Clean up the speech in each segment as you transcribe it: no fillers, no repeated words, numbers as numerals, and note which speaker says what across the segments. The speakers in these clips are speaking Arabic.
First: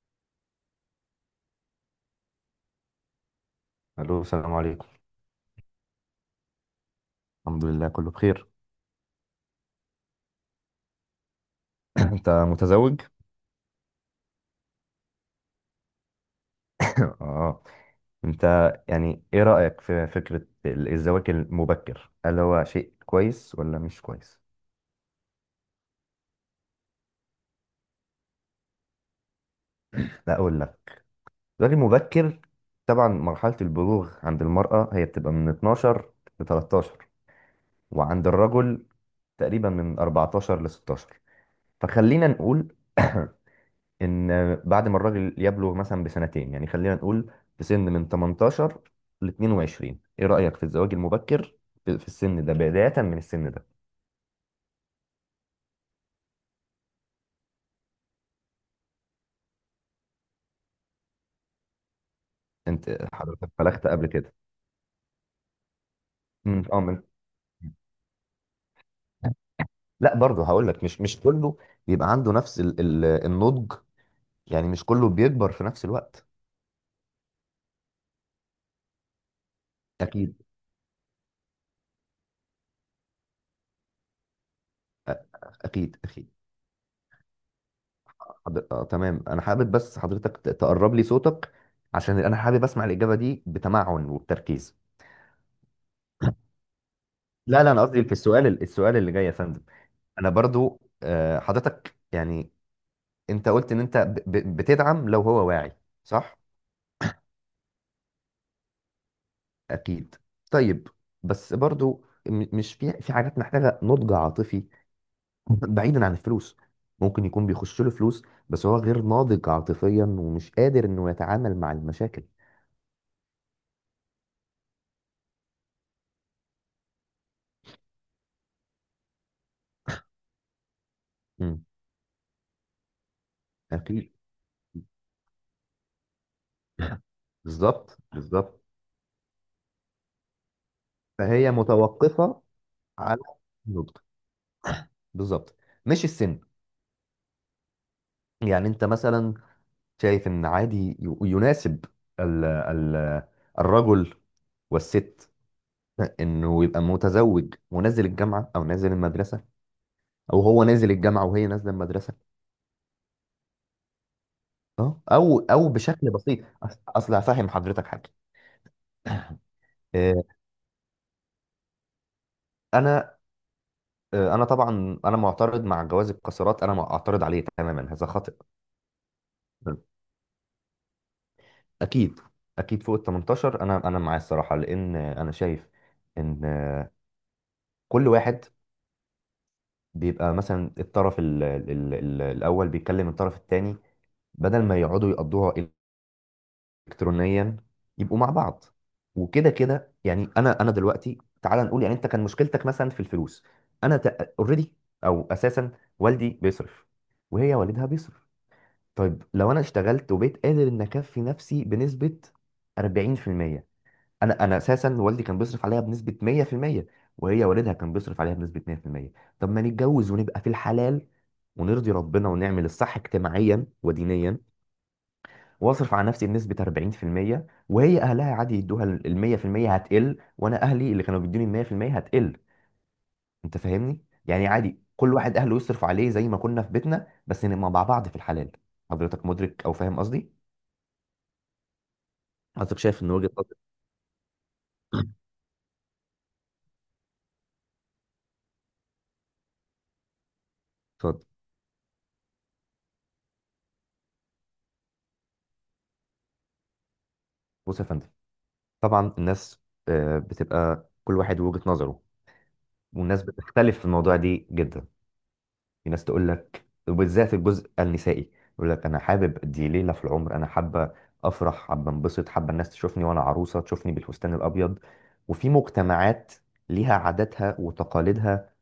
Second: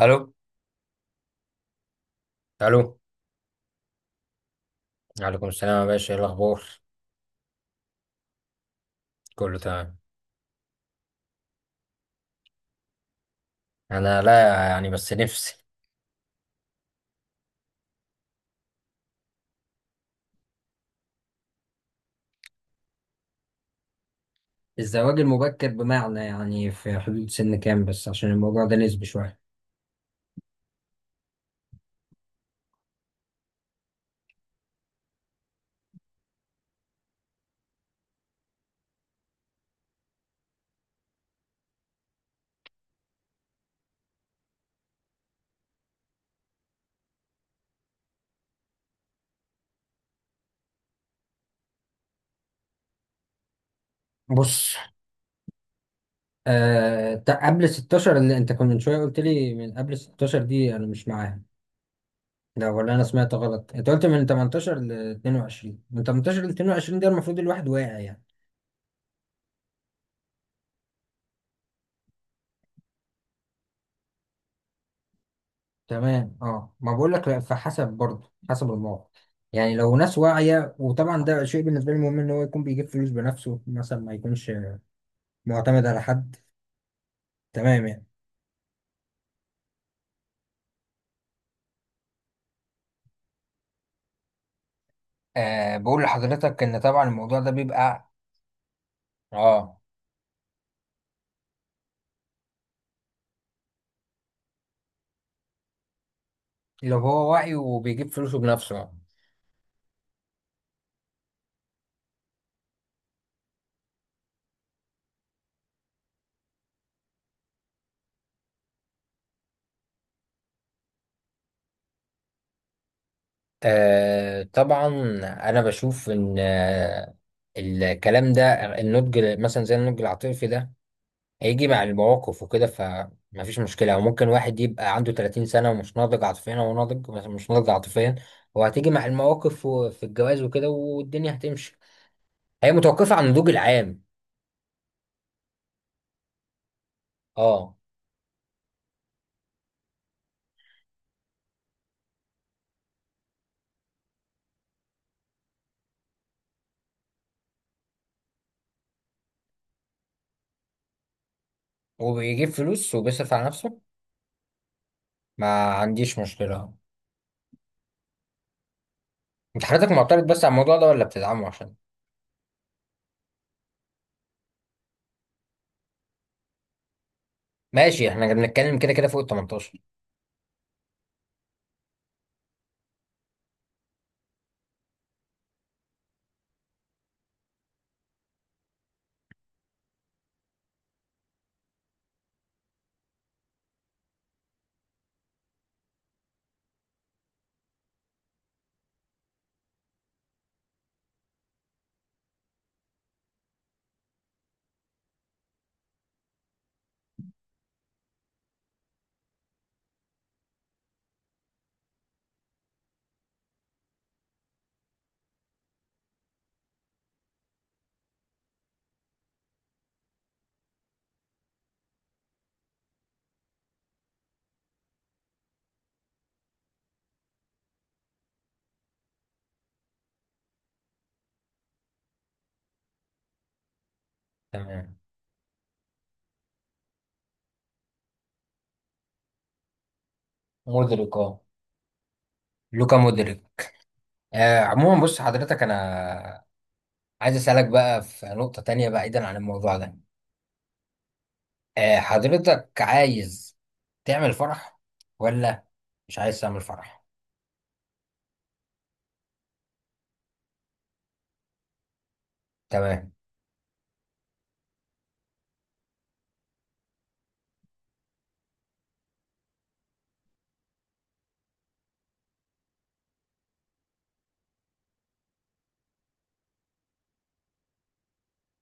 Speaker 1: الو الو.
Speaker 2: الو. السلام عليكم.
Speaker 1: وعليكم السلام يا باشا، ايه الاخبار؟
Speaker 2: الحمد لله كله بخير.
Speaker 1: كله تمام.
Speaker 2: انت متزوج؟
Speaker 1: انا لا، يعني بس نفسي.
Speaker 2: اه. انت يعني ايه رأيك في فكرة الزواج المبكر، هل هو شيء كويس ولا مش كويس؟
Speaker 1: الزواج المبكر بمعنى يعني في حدود سن كام؟ بس عشان الموضوع ده نسبي شويه.
Speaker 2: لا اقول لك، الزواج المبكر طبعا مرحلة البلوغ عند المرأة هي بتبقى من 12 ل 13، وعند الرجل تقريبا من 14 ل 16. فخلينا نقول ان بعد ما الراجل يبلغ مثلا بسنتين، يعني خلينا نقول في سن من 18 ل 22، ايه رأيك في الزواج المبكر في السن ده، بداية من السن ده؟
Speaker 1: بص، قبل 16 اللي انت كنت من شويه قلت لي، من قبل 16 دي انا مش معاها. لا، ولا
Speaker 2: انت
Speaker 1: انا سمعت
Speaker 2: حضرتك
Speaker 1: غلط؟
Speaker 2: بلغت
Speaker 1: انت قلت
Speaker 2: قبل
Speaker 1: من
Speaker 2: كده؟
Speaker 1: 18 ل 22، من 18 ل
Speaker 2: اه
Speaker 1: 22
Speaker 2: من...
Speaker 1: ده المفروض الواحد واعي يعني.
Speaker 2: لا برضه هقول لك، مش كله بيبقى عنده نفس ال ال النضج، يعني مش كله بيكبر في نفس الوقت.
Speaker 1: تمام اه. ما بقول لك لا، فحسب برضه حسب الموقف، يعني لو ناس
Speaker 2: اكيد.
Speaker 1: واعية. وطبعا ده شيء بالنسبة لي مهم ان هو يكون بيجيب فلوس بنفسه مثلا، ما يكونش
Speaker 2: أ-
Speaker 1: معتمد
Speaker 2: اكيد
Speaker 1: على
Speaker 2: اكيد.
Speaker 1: حد. تمام يعني.
Speaker 2: آه تمام، انا حابب بس حضرتك تقرب لي صوتك، عشان انا حابب اسمع الإجابة دي بتمعن وبتركيز.
Speaker 1: بقول لحضرتك ان طبعا الموضوع ده
Speaker 2: لا، انا قصدي
Speaker 1: بيبقى
Speaker 2: في السؤال، السؤال اللي جاي يا فندم.
Speaker 1: اه
Speaker 2: انا برضو حضرتك يعني انت قلت ان انت بتدعم لو هو واعي، صح؟
Speaker 1: لو هو واعي وبيجيب فلوسه بنفسه.
Speaker 2: اكيد. طيب، بس برضو مش في في حاجات محتاجه نضج عاطفي؟ بعيدا عن الفلوس، ممكن يكون بيخش له فلوس بس هو غير ناضج عاطفيا ومش قادر انه يتعامل مع المشاكل.
Speaker 1: طبعا انا بشوف ان الكلام ده، النضج مثلا زي النضج العاطفي ده
Speaker 2: امم.
Speaker 1: هيجي مع المواقف وكده، فمفيش مشكلة. أو
Speaker 2: اكيد.
Speaker 1: ممكن واحد يبقى عنده 30 سنة ومش ناضج عاطفيا، هو ناضج بس مش ناضج
Speaker 2: بالظبط
Speaker 1: عاطفيا.
Speaker 2: بالظبط.
Speaker 1: هو هتيجي مع المواقف وفي الجواز وكده والدنيا
Speaker 2: فهي
Speaker 1: هتمشي.
Speaker 2: متوقفه
Speaker 1: هي متوقفة
Speaker 2: على
Speaker 1: عن النضوج
Speaker 2: النضج،
Speaker 1: العام.
Speaker 2: بالظبط، مش السن.
Speaker 1: اه،
Speaker 2: يعني انت مثلا شايف ان عادي يناسب ال ال الرجل والست انه يبقى متزوج ونازل الجامعه او نازل المدرسه، او هو نازل الجامعه وهي نازله المدرسه؟
Speaker 1: وبيجيب فلوس وبيصرف على نفسه،
Speaker 2: اه او او
Speaker 1: ما
Speaker 2: بشكل
Speaker 1: عنديش
Speaker 2: بسيط.
Speaker 1: مشكلة.
Speaker 2: اصل هفهم حضرتك حاجه.
Speaker 1: انت حضرتك
Speaker 2: آه،
Speaker 1: معترض بس على الموضوع ده ولا بتدعمه عشان؟
Speaker 2: انا انا طبعا انا معترض مع جواز القاصرات، انا معترض عليه تماما، هذا
Speaker 1: ماشي، احنا
Speaker 2: خطأ.
Speaker 1: بنتكلم كده كده فوق ال 18.
Speaker 2: اكيد اكيد، فوق ال 18 انا انا معاه الصراحه، لان انا شايف ان كل واحد بيبقى مثلا الطرف ال ال ال ال الأول بيكلم الطرف التاني، بدل ما يقعدوا يقضوها إلكترونيا يبقوا مع بعض وكده. كده يعني أنا دلوقتي تعال نقول، يعني أنت كان مشكلتك مثلا في الفلوس، أنا أوريدي أو أساسا والدي بيصرف، وهي والدها بيصرف. طيب لو أنا اشتغلت وبقيت قادر إن أكفي نفسي بنسبة 40%، انا اساسا والدي كان بيصرف عليها بنسبه 100%، وهي والدها كان بيصرف عليها بنسبه 100%، طب ما نتجوز ونبقى في الحلال، ونرضي ربنا ونعمل الصح اجتماعيا ودينيا، واصرف على نفسي بنسبه 40%، وهي اهلها عادي يدوها ال 100% هتقل، وانا اهلي اللي كانوا بيدوني ال 100% هتقل. انت فاهمني؟ يعني عادي
Speaker 1: تمام،
Speaker 2: كل واحد اهله يصرف عليه زي ما كنا في بيتنا، بس نبقى مع بعض في الحلال. حضرتك مدرك او فاهم قصدي؟
Speaker 1: مدرك اه.
Speaker 2: حضرتك
Speaker 1: لوكا
Speaker 2: شايف ان وجهه
Speaker 1: مدرك.
Speaker 2: نظري؟
Speaker 1: عموما بص حضرتك، انا عايز اسألك بقى في نقطة تانية بعيدا عن الموضوع ده.
Speaker 2: اتفضل.
Speaker 1: حضرتك عايز تعمل فرح ولا مش عايز تعمل فرح؟
Speaker 2: بص يا فندم، طبعا الناس بتبقى كل واحد وجهة نظره،
Speaker 1: تمام.
Speaker 2: والناس بتختلف في الموضوع دي جدا. في ناس تقول لك، وبالذات الجزء النسائي، يقول لك انا حابب دي ليلة في العمر، انا حابة افرح، حابة انبسط، حابة الناس تشوفني وانا عروسة، تشوفني بالفستان الابيض. وفي مجتمعات ليها عاداتها وتقاليدها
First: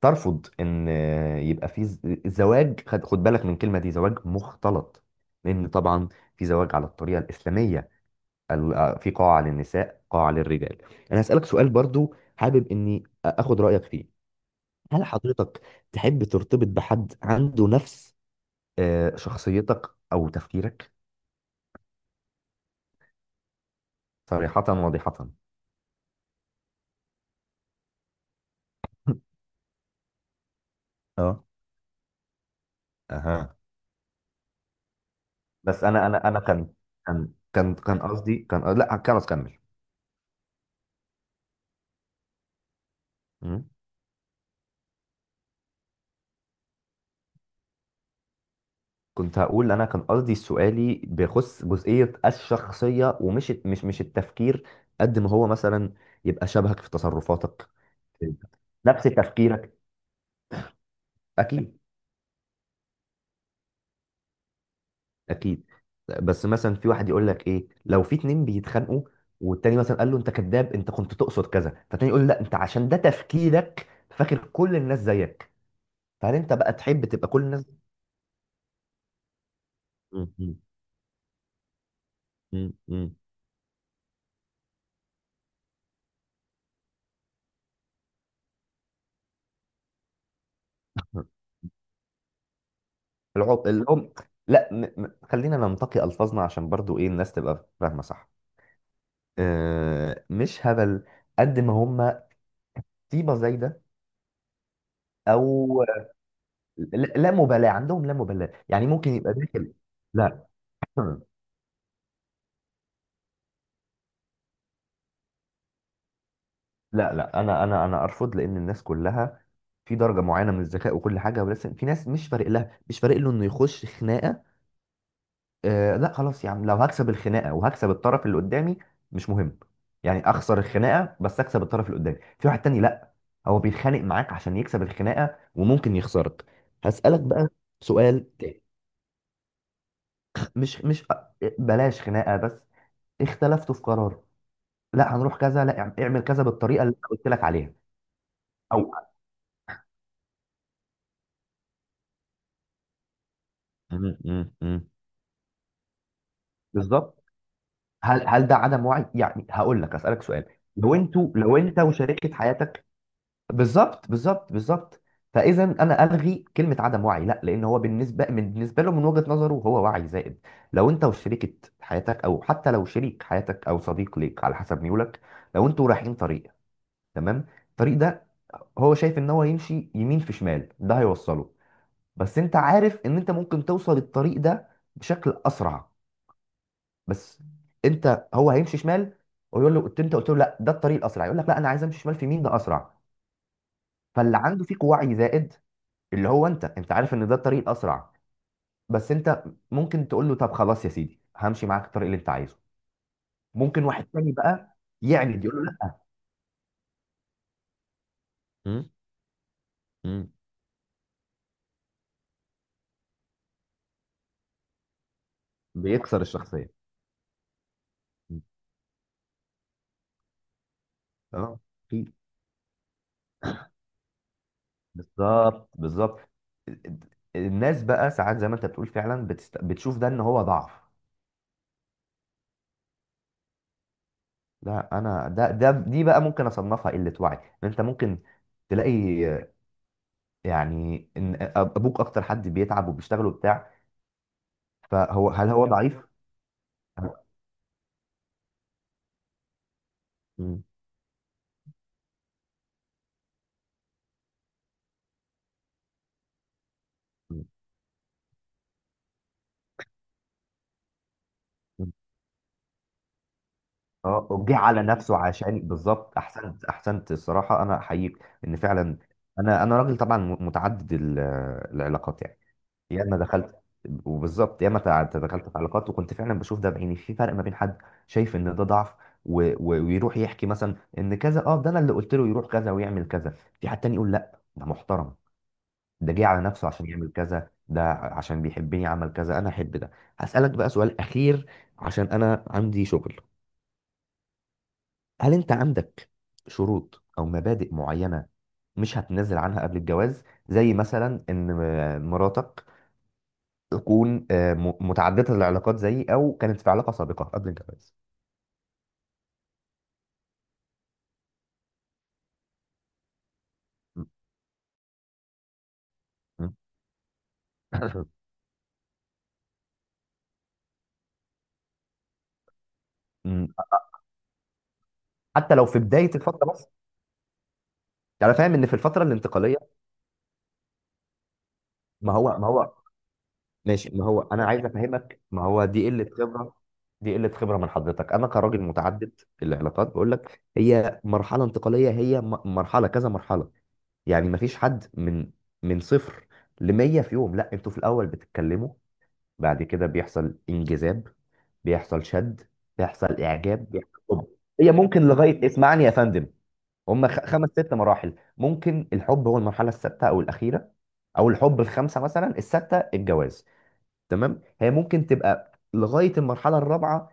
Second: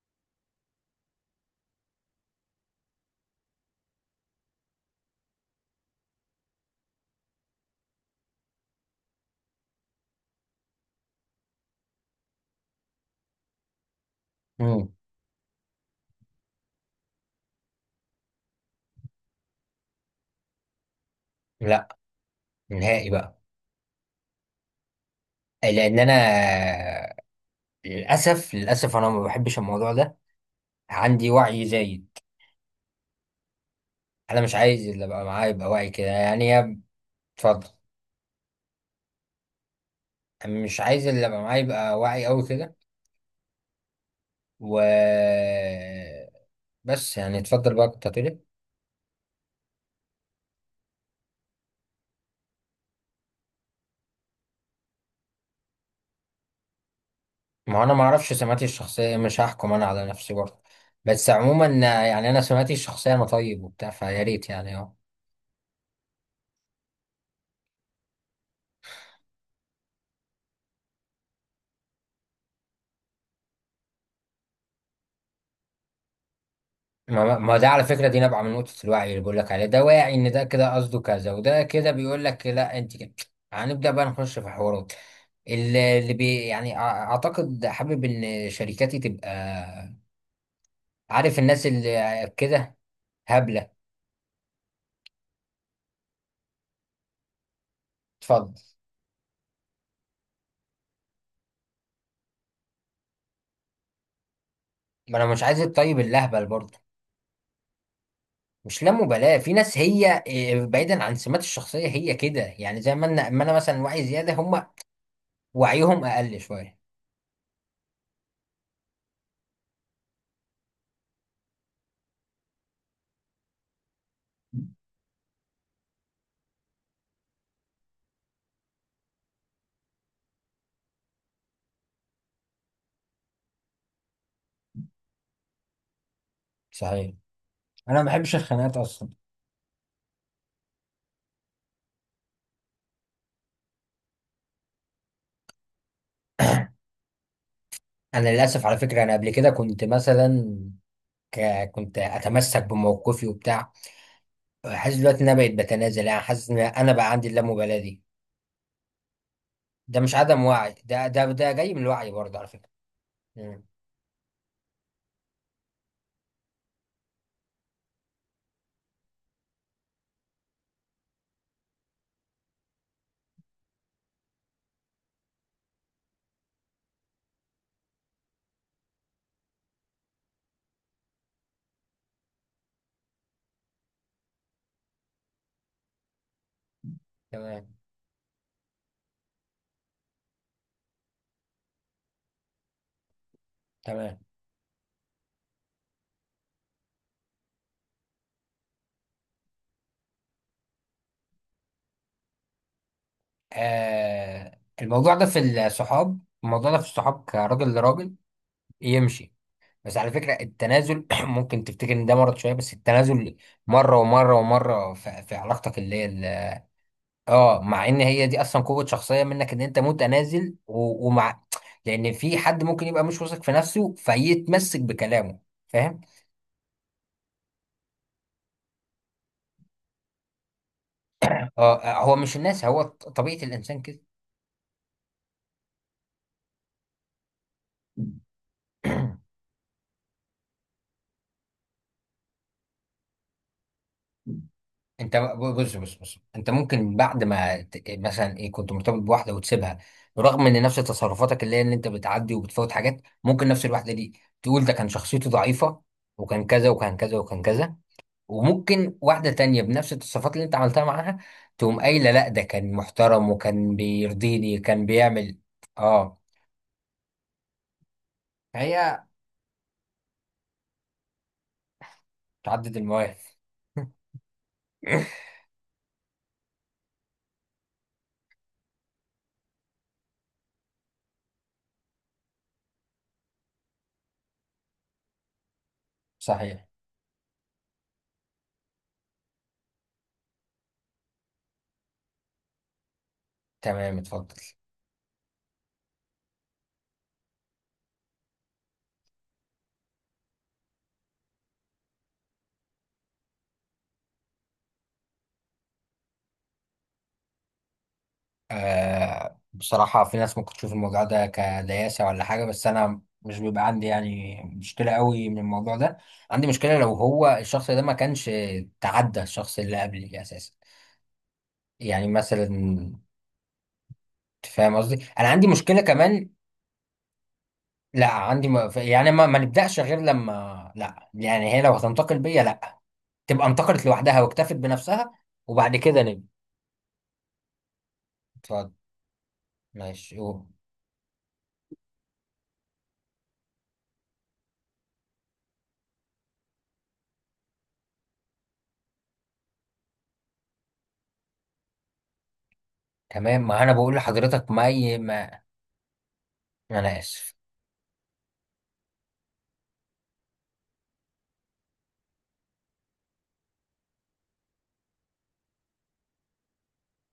Speaker 2: ترفض ان يبقى في زواج، خد خد بالك من الكلمة دي، زواج مختلط. لان طبعا في زواج على الطريقة الإسلامية، في قاعة للنساء، قاعة للرجال. انا هسألك سؤال برضو حابب اني اخد رأيك فيه.
Speaker 1: مم.
Speaker 2: هل حضرتك تحب ترتبط بحد عنده نفس شخصيتك او تفكيرك؟
Speaker 1: لا، نهائي بقى.
Speaker 2: صريحة واضحة.
Speaker 1: لان انا للاسف للاسف انا ما بحبش الموضوع ده، عندي
Speaker 2: اه.
Speaker 1: وعي زايد.
Speaker 2: اها.
Speaker 1: انا مش عايز اللي ابقى معايا يبقى
Speaker 2: بس
Speaker 1: وعي
Speaker 2: انا
Speaker 1: كده،
Speaker 2: انا
Speaker 1: يعني
Speaker 2: كان...
Speaker 1: يا... اتفضل.
Speaker 2: قصدي كان... لا كان اكمل.
Speaker 1: أنا مش عايز اللي ابقى معايا يبقى وعي قوي كده.
Speaker 2: مم.
Speaker 1: و بس يعني، اتفضل بقى، كنت هتقول إيه؟
Speaker 2: كنت هقول انا كان قصدي سؤالي بيخص جزئية الشخصية ومش مش مش التفكير. قد ما هو مثلا يبقى شبهك في تصرفاتك،
Speaker 1: ما انا ما اعرفش سماتي
Speaker 2: نفس
Speaker 1: الشخصيه، مش هحكم
Speaker 2: تفكيرك.
Speaker 1: انا على نفسي برضه. بس عموما،
Speaker 2: اكيد
Speaker 1: يعني انا سماتي الشخصيه، انا طيب وبتاع، فيا ريت يعني اه.
Speaker 2: اكيد. بس مثلا في واحد يقول لك ايه لو في اتنين بيتخانقوا، والتاني مثلا قال له انت كذاب، انت كنت تقصد كذا، فالتاني يقول لا انت عشان ده تفكيرك فاكر كل الناس زيك. فهل انت بقى تحب تبقى
Speaker 1: ما
Speaker 2: كل
Speaker 1: ما
Speaker 2: الناس...
Speaker 1: ده على فكره دي نابعه من نقطه الوعي اللي بقول لك عليه. ده واعي ان
Speaker 2: مم،
Speaker 1: ده
Speaker 2: مم،
Speaker 1: كده قصده كذا، وده كده بيقول لك
Speaker 2: مم،
Speaker 1: لا انت كده.
Speaker 2: مم.
Speaker 1: هنبدا بقى نخش في حوارات اللي بي يعني اعتقد. حابب ان شركاتي تبقى، عارف الناس اللي كده، هبله.
Speaker 2: العم... لا خلينا ننتقي الفاظنا عشان برضو ايه الناس تبقى فاهمه صح.
Speaker 1: اتفضل.
Speaker 2: مش هبل، قد ما هم طيبه زايده،
Speaker 1: ما انا مش عايز
Speaker 2: او
Speaker 1: الطيب اللهبل برضه.
Speaker 2: لا لا مبالاه عندهم، لا مبالاه،
Speaker 1: مش
Speaker 2: يعني
Speaker 1: لا
Speaker 2: ممكن يبقى
Speaker 1: مبالاة، في
Speaker 2: داخل...
Speaker 1: ناس هي
Speaker 2: لا
Speaker 1: بعيدا عن سمات الشخصية هي كده، يعني زي ما انا مثلا وعي زيادة، هم وعيهم اقل شوية.
Speaker 2: لا، لا انا انا ارفض، لان الناس كلها في درجه معينه من الذكاء وكل حاجه، بس في ناس مش فارق لها، مش فارق له انه يخش خناقه. آه لا خلاص يا عم، لو هكسب الخناقه وهكسب الطرف اللي قدامي مش مهم، يعني اخسر الخناقه بس اكسب الطرف اللي قدامي. في واحد تاني لا، هو بيتخانق معاك عشان يكسب الخناقه وممكن يخسرك.
Speaker 1: صحيح.
Speaker 2: هسألك بقى
Speaker 1: انا ما بحبش
Speaker 2: سؤال تاني.
Speaker 1: الخناقات اصلا.
Speaker 2: مش مش بلاش خناقه، بس اختلفتوا في قرار. لا هنروح كذا، لا اعمل كذا بالطريقه اللي انا قلت لك عليها،
Speaker 1: انا للاسف على
Speaker 2: او
Speaker 1: فكرة انا قبل كده كنت مثلا كنت اتمسك بموقفي وبتاع.
Speaker 2: م- م- م.
Speaker 1: حاسس دلوقتي ان انا بقيت بتنازل، يعني حاسس ان انا بقى
Speaker 2: بالظبط.
Speaker 1: عندي اللامبالاة دي.
Speaker 2: هل هل ده عدم وعي؟ يعني هقول لك
Speaker 1: ده مش
Speaker 2: اسالك سؤال.
Speaker 1: عدم وعي،
Speaker 2: لو
Speaker 1: ده ده
Speaker 2: انتوا،
Speaker 1: ده
Speaker 2: لو
Speaker 1: جاي
Speaker 2: انت
Speaker 1: من الوعي
Speaker 2: وشريكه
Speaker 1: برضه على فكرة.
Speaker 2: حياتك...
Speaker 1: مم.
Speaker 2: بالظبط بالظبط بالظبط. فاذا انا الغي كلمه عدم وعي، لا، لان هو بالنسبه، من بالنسبه له من وجهه نظره هو وعي زائد. لو انت وشريكه حياتك، او حتى لو شريك حياتك او صديق ليك على حسب ميولك، لو انتوا رايحين طريق، تمام، الطريق ده هو شايف ان هو يمشي يمين في شمال ده هيوصله، بس انت عارف ان انت ممكن توصل الطريق ده بشكل اسرع، بس
Speaker 1: تمام
Speaker 2: انت هو هيمشي شمال، ويقول له، قلت، انت قلت له لا ده الطريق الاسرع، يقول لك لا انا عايز امشي شمال في مين ده اسرع.
Speaker 1: تمام.
Speaker 2: فاللي عنده فيك وعي زائد، اللي هو انت، انت عارف ان ده الطريق الاسرع، بس انت ممكن تقول له طب خلاص يا سيدي همشي معاك الطريق اللي انت عايزه. ممكن واحد تاني بقى
Speaker 1: الموضوع ده في
Speaker 2: يعند يقول له لا.
Speaker 1: الصحاب، الموضوع ده في الصحاب كراجل لراجل
Speaker 2: مم.
Speaker 1: يمشي. بس على
Speaker 2: مم.
Speaker 1: فكرة التنازل ممكن تفتكر ان ده مرض شوية، بس التنازل مرة ومرة ومرة في علاقتك اللي هي
Speaker 2: بيكسر الشخصيه.
Speaker 1: اه، مع ان هي دي
Speaker 2: مم.
Speaker 1: اصلا قوة شخصية منك ان انت متنازل ومع
Speaker 2: اه.
Speaker 1: لان
Speaker 2: في.
Speaker 1: في حد ممكن يبقى مش واثق في نفسه فيتمسك بكلامه.
Speaker 2: بالظبط
Speaker 1: فاهم
Speaker 2: بالظبط. الناس بقى ساعات زي ما انت بتقول فعلا بتشوف ده ان هو ضعف.
Speaker 1: اه. هو مش الناس، هو طبيعة الانسان كده.
Speaker 2: لا انا ده ده دي بقى ممكن اصنفها قله وعي، ان انت ممكن تلاقي، يعني ان ابوك اكتر حد بيتعب وبيشتغل وبتاع،
Speaker 1: انت
Speaker 2: فهو هل هو
Speaker 1: بص
Speaker 2: ضعيف؟
Speaker 1: بص بص، انت ممكن بعد ما مثلا ايه، كنت مرتبط بواحده وتسيبها، رغم ان
Speaker 2: مم.
Speaker 1: نفس تصرفاتك اللي هي ان انت بتعدي وبتفوت حاجات، ممكن نفس الواحده دي تقول ده كان شخصيته ضعيفه، وكان كذا وكان كذا وكان
Speaker 2: مم.
Speaker 1: كذا. وممكن واحده تانية بنفس التصرفات اللي انت عملتها معاها تقوم قايله لا، ده كان محترم وكان
Speaker 2: اه جه
Speaker 1: بيرضيني،
Speaker 2: على
Speaker 1: كان
Speaker 2: نفسه
Speaker 1: بيعمل
Speaker 2: عشان بالظبط،
Speaker 1: اه.
Speaker 2: احسنت احسنت الصراحه، انا احييك ان فعلا.
Speaker 1: هي
Speaker 2: انا راجل طبعا متعدد العلاقات يعني.
Speaker 1: تعدد
Speaker 2: ياما
Speaker 1: المواهب
Speaker 2: دخلت، وبالظبط ياما دخلت في علاقات، وكنت فعلا بشوف ده بعيني، في فرق ما بين حد شايف ان ده ضعف ويروح يحكي مثلا ان كذا، اه ده انا اللي قلت له يروح كذا ويعمل كذا، في حد تاني يقول لا ده محترم، ده جه على
Speaker 1: صحيح.
Speaker 2: نفسه عشان يعمل كذا، ده عشان بيحبني عمل كذا، انا احب ده. هسألك بقى سؤال اخير عشان انا عندي شغل.
Speaker 1: تمام، اتفضل.
Speaker 2: هل انت عندك شروط او مبادئ معينة مش هتنزل عنها قبل الجواز؟ زي مثلا ان مراتك تكون متعددة العلاقات زيي، أو كانت في علاقة سابقة قبل الجواز.
Speaker 1: بصراحة، في ناس ممكن تشوف الموضوع ده كدياسة ولا حاجة، بس أنا مش بيبقى عندي
Speaker 2: م-
Speaker 1: يعني مشكلة قوي من الموضوع ده. عندي
Speaker 2: م-
Speaker 1: مشكلة لو هو الشخص ده ما كانش تعدى الشخص اللي قبلي أساسا. يعني مثلا أنت
Speaker 2: م-
Speaker 1: فاهم قصدي، أنا عندي
Speaker 2: حتى لو في
Speaker 1: مشكلة
Speaker 2: بداية
Speaker 1: كمان.
Speaker 2: الفترة بس؟
Speaker 1: لا،
Speaker 2: أنا
Speaker 1: عندي
Speaker 2: فاهم إن في الفترة
Speaker 1: يعني ما
Speaker 2: الانتقالية،
Speaker 1: نبدأش غير لما، لا يعني، هي لو
Speaker 2: ما
Speaker 1: هتنتقل
Speaker 2: هو
Speaker 1: بيا
Speaker 2: ما هو
Speaker 1: لا، تبقى انتقلت
Speaker 2: ماشي، ما
Speaker 1: لوحدها
Speaker 2: هو أنا
Speaker 1: واكتفت
Speaker 2: عايز
Speaker 1: بنفسها
Speaker 2: أفهمك، ما هو
Speaker 1: وبعد
Speaker 2: دي
Speaker 1: كده
Speaker 2: قلة
Speaker 1: نبدأ.
Speaker 2: خبرة، دي قلة خبرة من حضرتك. أنا كراجل
Speaker 1: اتفضل.
Speaker 2: متعدد العلاقات بقول
Speaker 1: ماشي
Speaker 2: لك،
Speaker 1: أوه.
Speaker 2: هي مرحلة انتقالية، هي مرحلة كذا، مرحلة يعني ما فيش حد من من صفر ل 100 في يوم، لا انتوا في الأول بتتكلموا، بعد كده بيحصل انجذاب، بيحصل شد، بيحصل
Speaker 1: تمام، ما
Speaker 2: اعجاب،
Speaker 1: أنا
Speaker 2: بيحصل
Speaker 1: بقول
Speaker 2: حب.
Speaker 1: لحضرتك ما,
Speaker 2: هي
Speaker 1: ي...
Speaker 2: ممكن
Speaker 1: ما...
Speaker 2: لغايه... اسمعني يا فندم.
Speaker 1: أنا
Speaker 2: هم
Speaker 1: آسف.
Speaker 2: خمس ست مراحل، ممكن الحب هو المرحله السادسه او الاخيره، او الحب الخامسه مثلا، السادسه الجواز، تمام؟ هي ممكن تبقى لغايه المرحله الرابعه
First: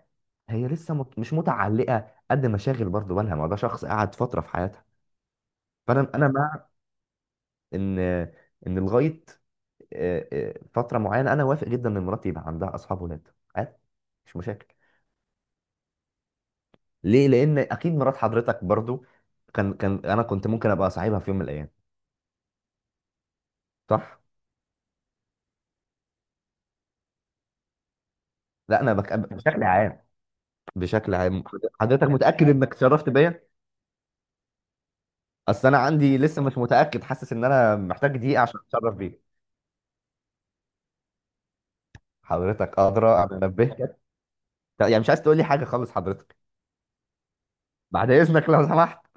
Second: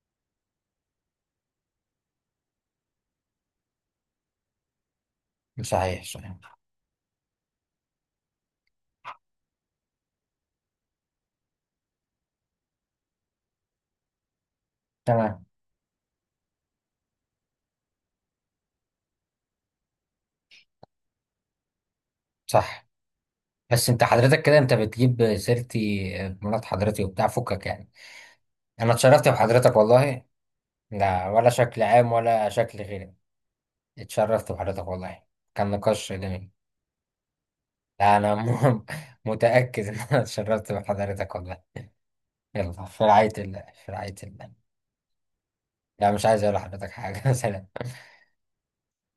Speaker 2: هي لسه مش متعلقه قد مشاغل، برضه بالها ما ده شخص قعد فتره في حياتها.
Speaker 1: صحيح
Speaker 2: فانا انا
Speaker 1: صحيح.
Speaker 2: مع ان، ان لغايه فتره معينه، انا وافق جدا ان مراتي يبقى عندها اصحاب ولاد، عادي، مش مشاكل.
Speaker 1: تمام.
Speaker 2: ليه؟ لان اكيد مرات حضرتك برضو كان كان انا كنت ممكن ابقى صاحبها في يوم من الايام.
Speaker 1: صح. بس انت
Speaker 2: صح.
Speaker 1: حضرتك كده، انت بتجيب سيرتي، مرات حضرتي وبتاع، فكك يعني.
Speaker 2: لا
Speaker 1: انا
Speaker 2: انا
Speaker 1: اتشرفت
Speaker 2: بشكل
Speaker 1: بحضرتك
Speaker 2: عام.
Speaker 1: والله.
Speaker 2: بشكل
Speaker 1: لا،
Speaker 2: عام.
Speaker 1: ولا شكل
Speaker 2: حضرتك
Speaker 1: عام ولا
Speaker 2: متاكد انك
Speaker 1: شكل
Speaker 2: اتشرفت
Speaker 1: غيري.
Speaker 2: بيا؟
Speaker 1: اتشرفت بحضرتك والله.
Speaker 2: اصل
Speaker 1: كان
Speaker 2: انا
Speaker 1: نقاش
Speaker 2: عندي لسه
Speaker 1: جميل.
Speaker 2: مش متاكد، حاسس ان انا
Speaker 1: لا
Speaker 2: محتاج
Speaker 1: انا
Speaker 2: دقيقه عشان اتشرف بيك.
Speaker 1: متأكد ان انا اتشرفت بحضرتك والله.
Speaker 2: حضرتك
Speaker 1: يلا، في
Speaker 2: ادرى،
Speaker 1: رعاية
Speaker 2: انا
Speaker 1: الله. في
Speaker 2: نبهتك.
Speaker 1: رعاية الله.
Speaker 2: يعني مش عايز تقول لي حاجه خالص
Speaker 1: لا، مش
Speaker 2: حضرتك؟
Speaker 1: عايز اقول لحضرتك حاجة سلام.
Speaker 2: بعد اذنك لو سمحت.